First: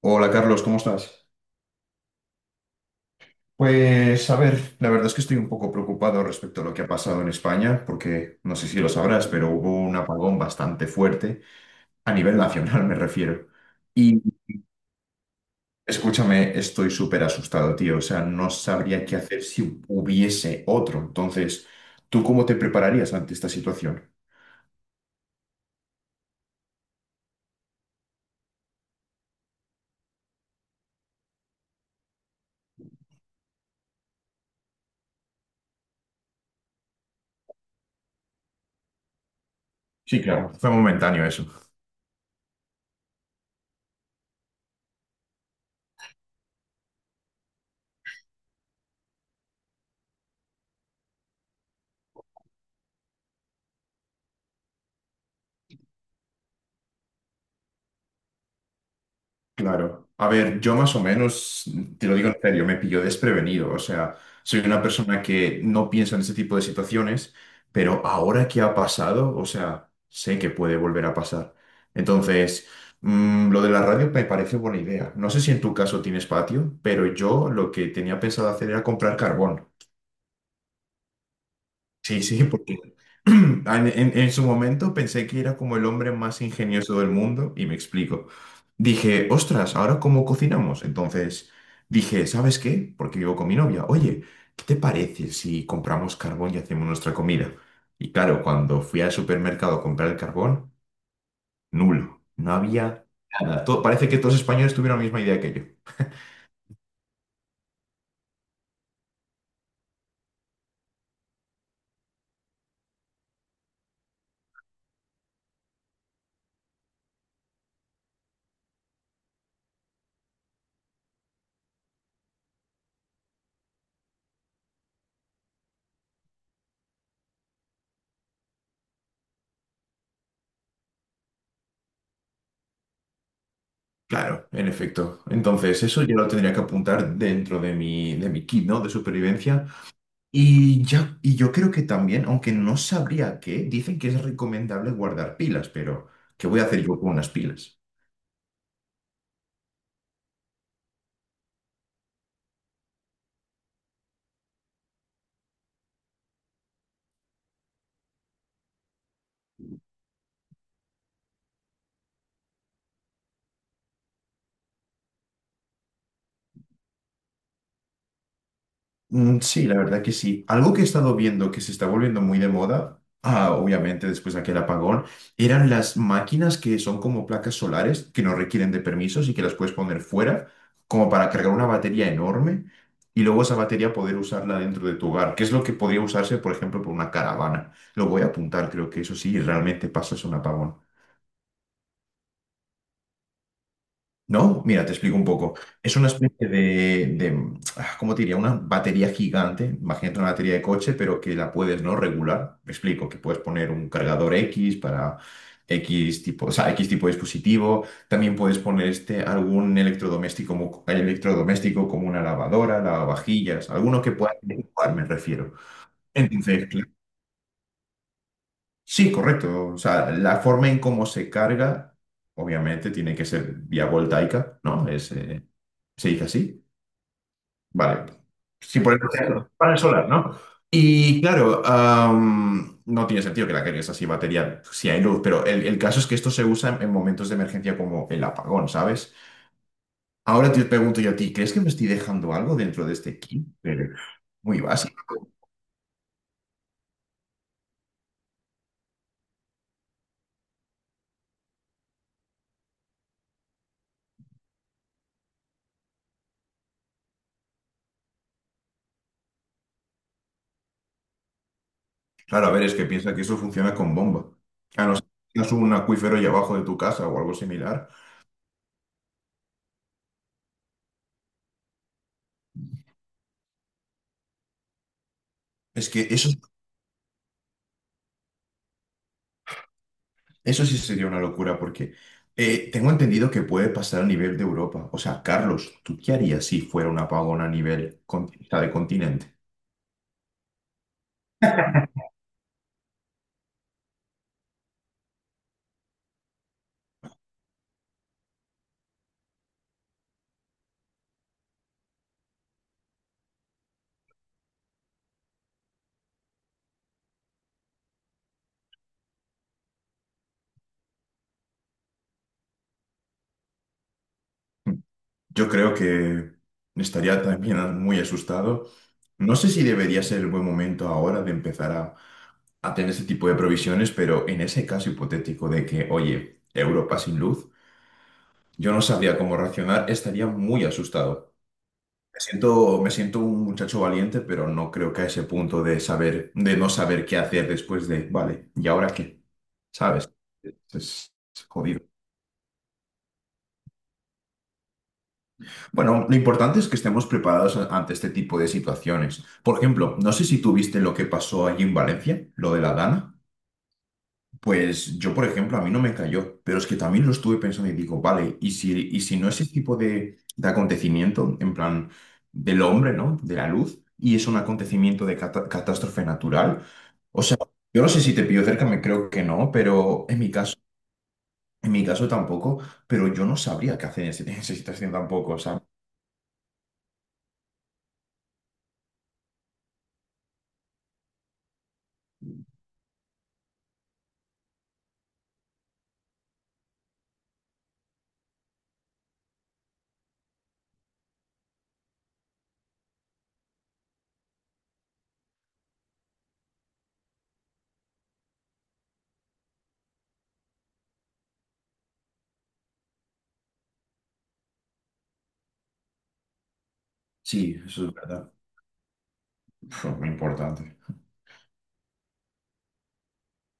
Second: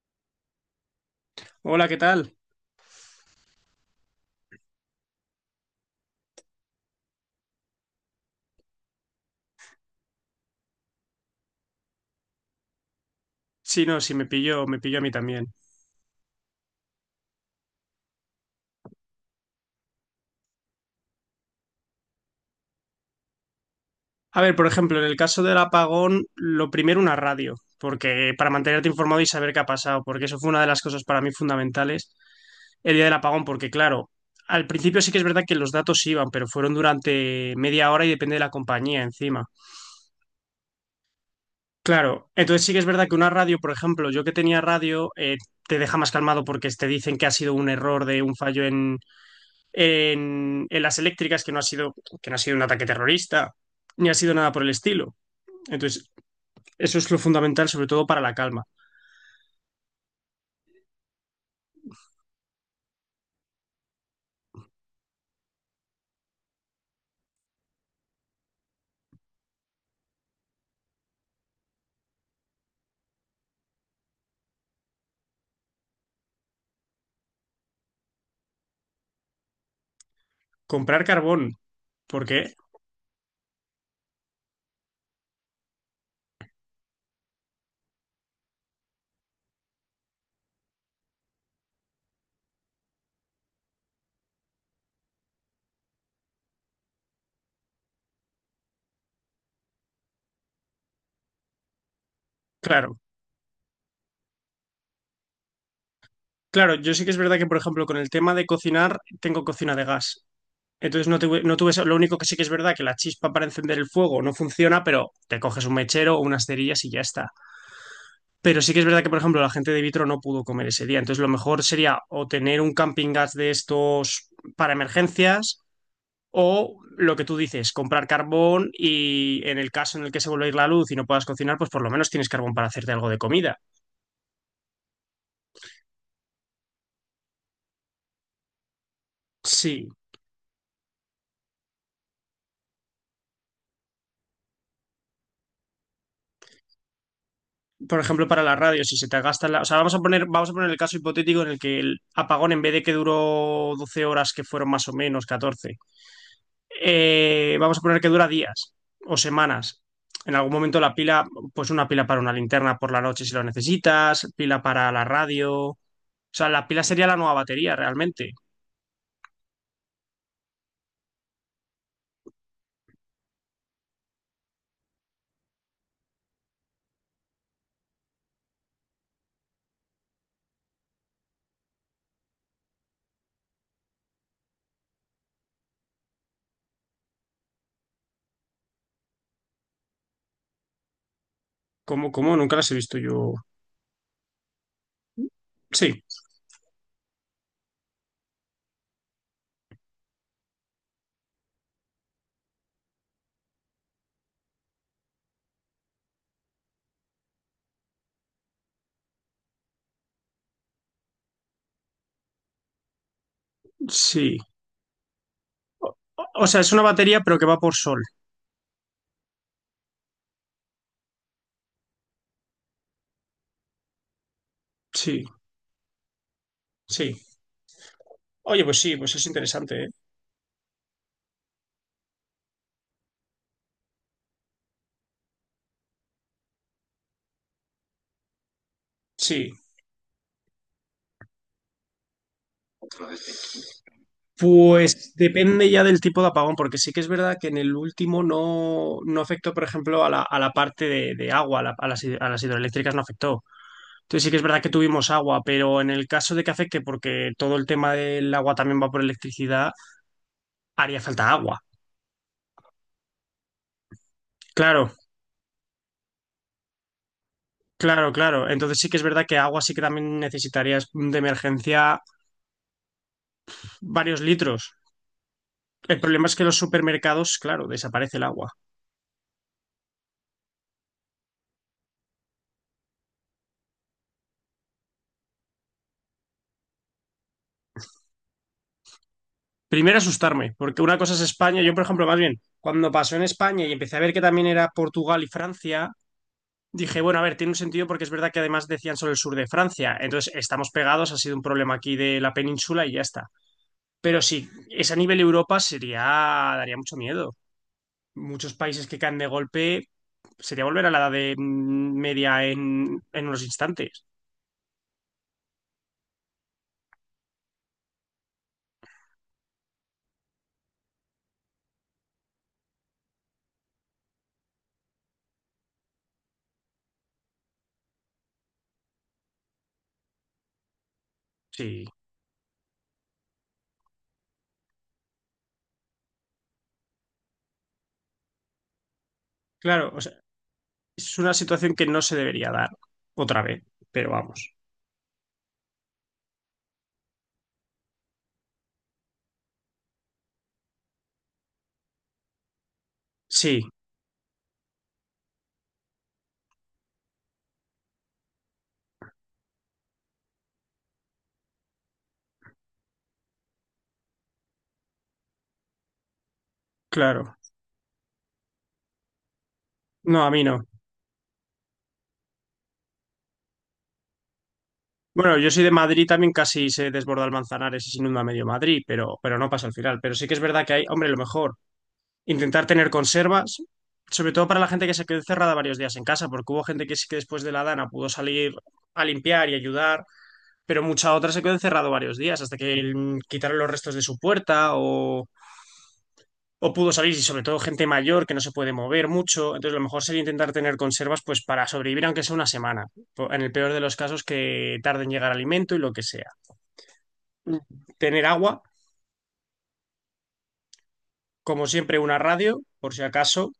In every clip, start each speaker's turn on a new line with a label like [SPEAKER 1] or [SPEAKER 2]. [SPEAKER 1] Hola Carlos, ¿cómo estás?
[SPEAKER 2] Hola, ¿qué tal?
[SPEAKER 1] Pues a ver, la verdad es que estoy un poco preocupado respecto a lo que ha pasado en España, porque no sé si lo sabrás, pero hubo un apagón bastante fuerte, a nivel nacional me refiero.
[SPEAKER 2] Sí, no, sí,
[SPEAKER 1] Y
[SPEAKER 2] me pilló a mí también.
[SPEAKER 1] escúchame, estoy súper asustado, tío, o sea, no sabría qué hacer si hubiese otro. Entonces, ¿tú cómo te prepararías ante esta situación?
[SPEAKER 2] A ver, por ejemplo, en el caso del apagón, lo primero una radio, porque para mantenerte informado y saber qué ha pasado, porque eso fue una de las cosas para mí fundamentales el día del apagón, porque claro, al principio sí que es verdad que los datos iban, pero fueron durante media hora y depende de la compañía encima.
[SPEAKER 1] Sí, claro, fue momentáneo eso.
[SPEAKER 2] Claro, entonces sí que es verdad que una radio, por ejemplo, yo que tenía radio, te deja más calmado porque te dicen que ha sido un error de un fallo en las eléctricas que no ha sido, que no ha sido un ataque terrorista, ni ha sido nada por el estilo. Entonces, eso es lo fundamental, sobre todo para la calma.
[SPEAKER 1] Claro. A ver, yo más o menos, te lo digo en serio, me pilló desprevenido. O sea, soy una persona que no piensa en ese tipo de situaciones, pero ahora que ha pasado, o sea, sé que puede volver a pasar. Entonces, lo de la radio me parece buena idea. No sé si en tu caso tienes patio, pero yo lo que tenía pensado hacer era comprar carbón.
[SPEAKER 2] Comprar carbón,
[SPEAKER 1] Sí,
[SPEAKER 2] porque,
[SPEAKER 1] sí, porque en su momento pensé que era como el hombre más ingenioso del mundo y me explico. Dije, ostras, ¿ahora cómo cocinamos? Entonces dije, ¿sabes qué? Porque vivo con mi novia. Oye, ¿qué te parece si compramos carbón y hacemos nuestra comida? Y claro, cuando fui al supermercado a comprar el carbón, nulo. No
[SPEAKER 2] claro,
[SPEAKER 1] había nada. To- parece que todos los españoles tuvieron la misma idea que yo.
[SPEAKER 2] claro, yo sí que es verdad que, por ejemplo, con el tema de cocinar, tengo cocina de gas. Entonces no tuve eso. Lo único que sí que es verdad que la chispa para encender el fuego no funciona, pero te coges un mechero o unas cerillas y ya está. Pero sí que es verdad que, por ejemplo, la gente de Vitro no pudo comer ese día. Entonces, lo mejor sería o tener un camping gas de estos para emergencias o lo que tú dices, comprar carbón y en el caso en el que se vuelva a ir la luz y no puedas cocinar, pues por lo menos tienes carbón para hacerte algo de comida.
[SPEAKER 1] Claro, en efecto. Entonces, eso yo lo tendría que apuntar dentro de mi kit, ¿no? De supervivencia.
[SPEAKER 2] Sí,
[SPEAKER 1] Y, ya, y yo creo que también, aunque no sabría qué, dicen que es recomendable guardar pilas, pero ¿qué voy a hacer yo con unas pilas?
[SPEAKER 2] por ejemplo, para la radio, si se te gasta la… O sea, vamos a poner el caso hipotético en el que el apagón, en vez de que duró 12 horas, que fueron más o menos catorce, vamos a poner que dura días o semanas. En algún momento la pila, pues una pila para una linterna por la noche si lo necesitas, pila para la radio. O sea, la pila sería la nueva batería realmente.
[SPEAKER 1] Sí, la verdad que sí. Algo que he estado viendo que se está volviendo muy de moda, obviamente después de aquel apagón, eran las máquinas que son como placas solares que no requieren de permisos y que las puedes poner fuera como para cargar una batería enorme y luego esa batería poder usarla dentro de tu hogar, que es lo que podría usarse, por ejemplo, por una caravana. Lo voy a apuntar, creo que eso sí, realmente pasa es un apagón.
[SPEAKER 2] ¿Cómo, cómo? Nunca las he visto yo.
[SPEAKER 1] ¿No? Mira, te explico un poco. Es
[SPEAKER 2] Sí,
[SPEAKER 1] una especie de, ¿cómo te diría? Una batería gigante. Imagínate una batería de coche, pero que la puedes no regular. Me explico, que puedes poner un cargador X para X tipo, o sea, X tipo de dispositivo. También puedes poner este, algún electrodoméstico, electrodoméstico como una lavadora, lavavajillas, alguno que pueda
[SPEAKER 2] sí.
[SPEAKER 1] interactuar, me refiero.
[SPEAKER 2] O, o sea,
[SPEAKER 1] Entonces,
[SPEAKER 2] es una batería pero que va por sol.
[SPEAKER 1] sí, correcto. O sea, la forma en cómo se carga, obviamente, tiene que ser vía voltaica, ¿no? Es,
[SPEAKER 2] Sí,
[SPEAKER 1] se dice así.
[SPEAKER 2] sí.
[SPEAKER 1] Vale.
[SPEAKER 2] Oye, pues
[SPEAKER 1] Sí, por
[SPEAKER 2] sí,
[SPEAKER 1] el
[SPEAKER 2] pues es
[SPEAKER 1] panel
[SPEAKER 2] interesante, ¿eh?
[SPEAKER 1] solar, ¿no? Y claro, no tiene sentido que la cargues así batería si hay luz, pero el caso es que esto se usa en momentos de emergencia como el apagón, ¿sabes?
[SPEAKER 2] Sí.
[SPEAKER 1] Ahora te pregunto yo a ti, ¿crees que me estoy dejando algo dentro de este kit? Muy
[SPEAKER 2] Pues
[SPEAKER 1] básico.
[SPEAKER 2] depende ya del tipo de apagón, porque sí que es verdad que en el último no, no afectó, por ejemplo, a la parte de agua, a las, a las hidroeléctricas no afectó. Entonces sí que es verdad que tuvimos agua, pero en el caso de que afecte, porque todo el tema del agua también va por electricidad, haría falta agua.
[SPEAKER 1] Claro, a ver, es que piensa que eso funciona con bomba. A
[SPEAKER 2] Claro,
[SPEAKER 1] no ser que tengas un acuífero ahí abajo de tu casa o algo similar.
[SPEAKER 2] claro, claro. Entonces sí que es verdad que agua sí que también necesitarías de emergencia varios litros.
[SPEAKER 1] Es
[SPEAKER 2] El
[SPEAKER 1] que
[SPEAKER 2] problema
[SPEAKER 1] eso,
[SPEAKER 2] es que los supermercados, claro, desaparece el agua.
[SPEAKER 1] eso sí sería una locura porque tengo entendido que puede pasar a nivel de Europa. O sea, Carlos, ¿tú qué harías si fuera un apagón a nivel con- o sea, de continente?
[SPEAKER 2] Primero asustarme, porque una cosa es España. Yo, por ejemplo, más bien, cuando pasó en España y empecé a ver que también era Portugal y Francia, dije, bueno, a ver, tiene un sentido porque es verdad que además decían solo el sur de Francia. Entonces, estamos pegados, ha sido un problema aquí de la península y ya está. Pero sí, es a nivel Europa sería, daría mucho miedo. Muchos países que caen de golpe, sería volver a la edad media en unos instantes.
[SPEAKER 1] Yo creo que estaría también muy asustado. No sé si debería ser el buen momento ahora de empezar a tener ese tipo de provisiones, pero en ese caso hipotético de que, oye, Europa sin luz. Yo no sabía cómo reaccionar, estaría muy asustado.
[SPEAKER 2] Sí,
[SPEAKER 1] Me siento un muchacho valiente, pero no creo que a ese punto de saber, de no saber qué hacer después de, vale, ¿y ahora qué?
[SPEAKER 2] claro, o
[SPEAKER 1] ¿Sabes?
[SPEAKER 2] sea,
[SPEAKER 1] Es
[SPEAKER 2] es una
[SPEAKER 1] es
[SPEAKER 2] situación
[SPEAKER 1] jodido.
[SPEAKER 2] que no se debería dar otra vez, pero vamos.
[SPEAKER 1] Bueno, lo importante es que estemos preparados a- ante este tipo de situaciones. Por ejemplo, no sé si tú viste lo que pasó allí en Valencia, lo de la Dana.
[SPEAKER 2] Sí,
[SPEAKER 1] Pues yo, por ejemplo, a mí no me cayó, pero es que también lo estuve pensando y digo, vale, y si no ese tipo de acontecimiento, en plan, del hombre, ¿no? De la luz, y es un acontecimiento de cata- catástrofe natural, o
[SPEAKER 2] claro.
[SPEAKER 1] sea, yo no sé si te pillo cerca, me creo que no, pero
[SPEAKER 2] No, a mí no.
[SPEAKER 1] en mi caso tampoco, pero yo no sabría qué hacer en ese- en esa situación tampoco,
[SPEAKER 2] Bueno,
[SPEAKER 1] o
[SPEAKER 2] yo
[SPEAKER 1] sea,
[SPEAKER 2] soy de Madrid, también casi se desborda el Manzanares y se inunda medio Madrid, pero no pasa al final. Pero sí que es verdad que hay, hombre, lo mejor, intentar tener conservas, sobre todo para la gente que se quedó encerrada varios días en casa, porque hubo gente que sí que después de la dana pudo salir a limpiar y ayudar, pero mucha otra se quedó encerrada varios días hasta que quitaron los restos de su puerta o… O pudo salir, y sobre todo gente mayor que no se puede mover mucho. Entonces, lo mejor sería intentar tener conservas pues para sobrevivir, aunque sea una semana. En el peor de los casos, que tarde en llegar alimento y lo que sea. Mm.
[SPEAKER 1] sí, eso es
[SPEAKER 2] Tener
[SPEAKER 1] verdad.
[SPEAKER 2] agua,
[SPEAKER 1] Uf, muy importante.
[SPEAKER 2] como siempre, una radio, por si acaso.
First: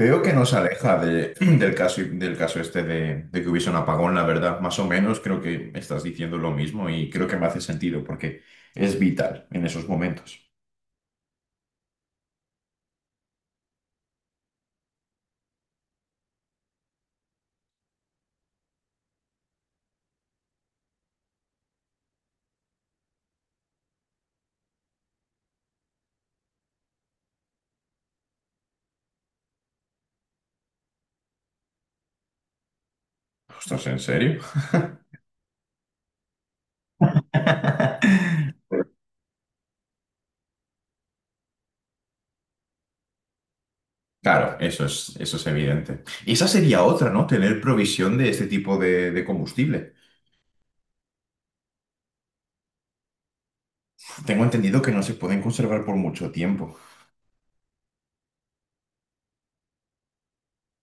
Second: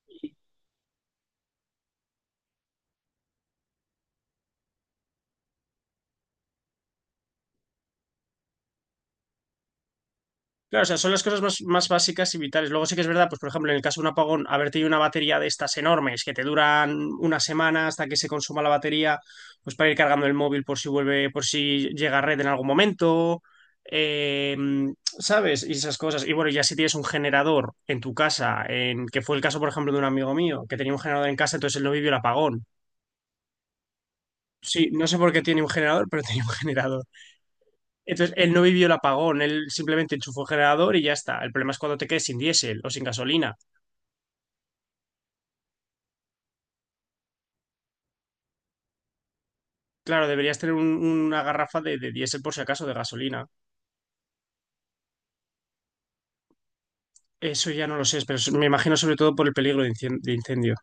[SPEAKER 1] Veo que nos aleja de- del caso este de que hubiese un apagón, la verdad. Más o menos creo que estás diciendo lo mismo y creo que me hace sentido porque es vital en esos momentos.
[SPEAKER 2] Claro, o sea, son las cosas más, más básicas y vitales. Luego sí que es verdad, pues por ejemplo, en el caso de un apagón, haber tenido una batería de estas enormes que te duran una semana hasta que se consuma la batería, pues para ir cargando el móvil por si vuelve, por si llega a red en algún momento, eh, ¿sabes? Y esas cosas. Y bueno, ya si tienes un generador en tu casa, que fue el caso, por ejemplo, de un amigo mío, que tenía un generador en casa, entonces él no vivió el apagón.
[SPEAKER 1] Ostras, ¿en serio?
[SPEAKER 2] Sí, no sé por qué tiene un generador, pero tenía un generador. Entonces, él no vivió el apagón, él simplemente enchufó el generador y ya está. El problema es cuando te quedes sin diésel o sin gasolina.
[SPEAKER 1] Claro, eso es evidente. Y esa sería otra, ¿no? Tener provisión de este tipo de combustible.
[SPEAKER 2] Claro, deberías tener una garrafa de diésel por si acaso, de gasolina.
[SPEAKER 1] Tengo entendido que no se pueden conservar por mucho tiempo.
[SPEAKER 2] Eso ya no lo sé, pero me imagino sobre todo por el peligro de incendio.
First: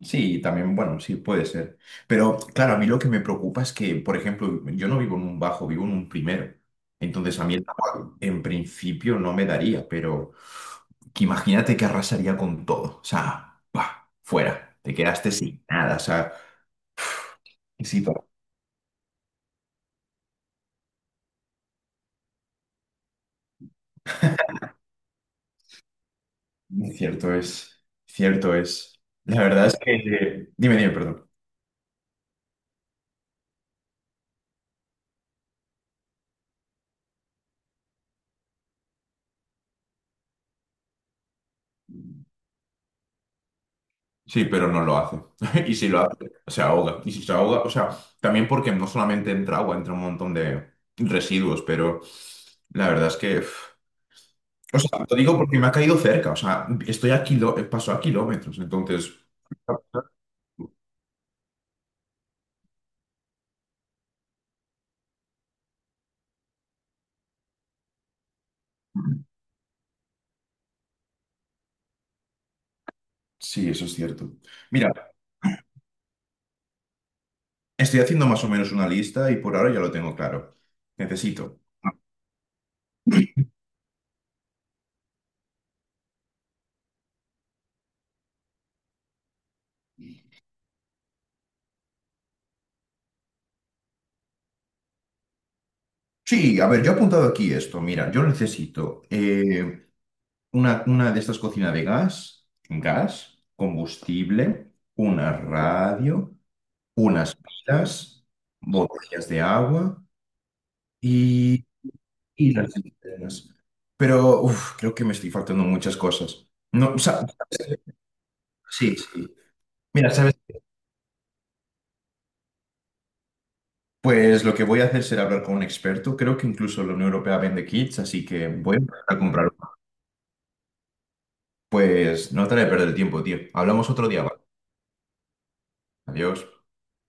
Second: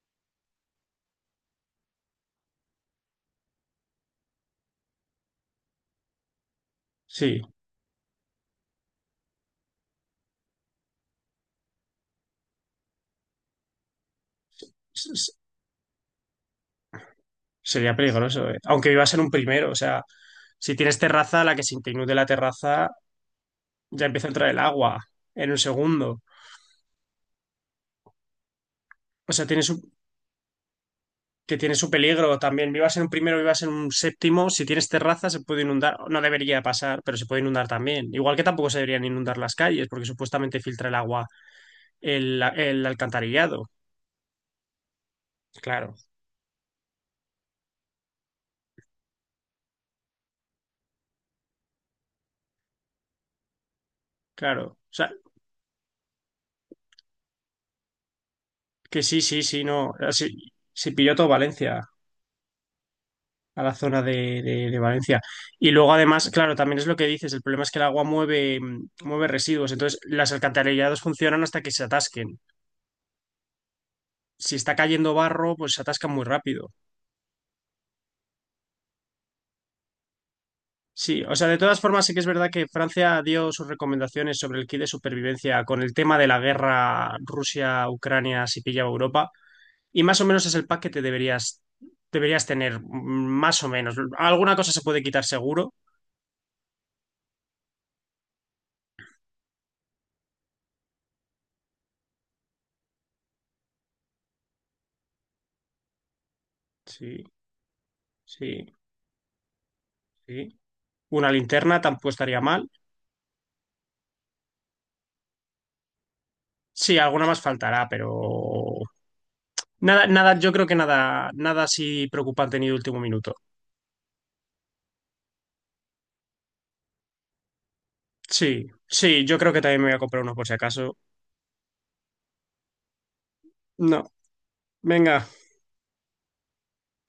[SPEAKER 1] Sí, también, bueno, sí, puede ser. Pero claro, a mí lo que me preocupa es que, por ejemplo, yo no vivo en un bajo, vivo en un primero. Entonces
[SPEAKER 2] Sí,
[SPEAKER 1] a mí el agua en principio no me daría, pero que imagínate que arrasaría con todo. O sea, ¡pah! Fuera, te
[SPEAKER 2] s- s-
[SPEAKER 1] quedaste sin nada. O sea,
[SPEAKER 2] sería
[SPEAKER 1] sí, to-
[SPEAKER 2] peligroso, eh. Aunque vivas en un primero, o sea, si tienes terraza, a la que se te inunde la terraza, ya empieza a entrar el agua en un segundo.
[SPEAKER 1] cierto es, cierto es.
[SPEAKER 2] O
[SPEAKER 1] La
[SPEAKER 2] sea,
[SPEAKER 1] verdad
[SPEAKER 2] tienes
[SPEAKER 1] es que... Dime, perdón.
[SPEAKER 2] que tiene su peligro también. Vivas en un primero, vivas en un séptimo, si tienes terraza se puede inundar, no debería pasar, pero se puede inundar también. Igual que tampoco se deberían inundar las calles, porque supuestamente filtra el agua el alcantarillado.
[SPEAKER 1] Sí, pero no lo hace. Y si
[SPEAKER 2] Claro,
[SPEAKER 1] lo hace, se ahoga. Y si se ahoga, o sea, también porque no solamente entra agua, entra un montón de residuos, pero la verdad es que... uf.
[SPEAKER 2] claro. O
[SPEAKER 1] O sea,
[SPEAKER 2] sea,
[SPEAKER 1] lo digo porque me ha caído cerca, o sea, estoy a kilo, paso a kilómetros,
[SPEAKER 2] que
[SPEAKER 1] entonces...
[SPEAKER 2] sí, sí, sí, no. Ah, sí, sí pilló todo Valencia, a la zona de Valencia. Y luego, además, claro, también es lo que dices, el problema es que el agua mueve residuos, entonces las alcantarillados funcionan hasta que se atasquen.
[SPEAKER 1] Sí, eso es cierto.
[SPEAKER 2] Si está
[SPEAKER 1] Mira,
[SPEAKER 2] cayendo barro, pues se atascan muy rápido.
[SPEAKER 1] estoy haciendo más o menos una lista y por ahora ya lo tengo claro.
[SPEAKER 2] Sí, o sea, de
[SPEAKER 1] Necesito.
[SPEAKER 2] todas formas sí que es verdad que Francia dio sus recomendaciones sobre el kit de supervivencia con el tema de la guerra Rusia-Ucrania si pillaba Europa y más o menos es el pack que te deberías tener, más o menos. Alguna cosa se puede quitar seguro.
[SPEAKER 1] Sí, a ver, yo he apuntado aquí esto. Mira, yo necesito una de estas cocinas de gas, gas, combustible, una radio,
[SPEAKER 2] Sí,
[SPEAKER 1] unas pilas,
[SPEAKER 2] sí,
[SPEAKER 1] botellas de agua
[SPEAKER 2] sí. Una
[SPEAKER 1] y,
[SPEAKER 2] linterna tampoco estaría
[SPEAKER 1] y
[SPEAKER 2] mal.
[SPEAKER 1] las linternas. Pero uf, creo que me estoy faltando muchas cosas. No,
[SPEAKER 2] Sí,
[SPEAKER 1] o sea,
[SPEAKER 2] alguna más faltará, pero
[SPEAKER 1] sí, sí.
[SPEAKER 2] nada,
[SPEAKER 1] Mira, ¿sabes?
[SPEAKER 2] nada, yo creo que nada, nada así preocupante ni de último minuto.
[SPEAKER 1] Pues lo que voy a hacer será hablar con un experto. Creo que incluso la Unión Europea vende kits, así que
[SPEAKER 2] Sí,
[SPEAKER 1] voy a empezar a
[SPEAKER 2] sí, yo
[SPEAKER 1] comprar
[SPEAKER 2] creo que
[SPEAKER 1] uno.
[SPEAKER 2] también me voy a comprar uno por si acaso.
[SPEAKER 1] Pues no te haré perder el tiempo, tío. Hablamos otro
[SPEAKER 2] No,
[SPEAKER 1] día, ¿vale?
[SPEAKER 2] venga.
[SPEAKER 1] Adiós.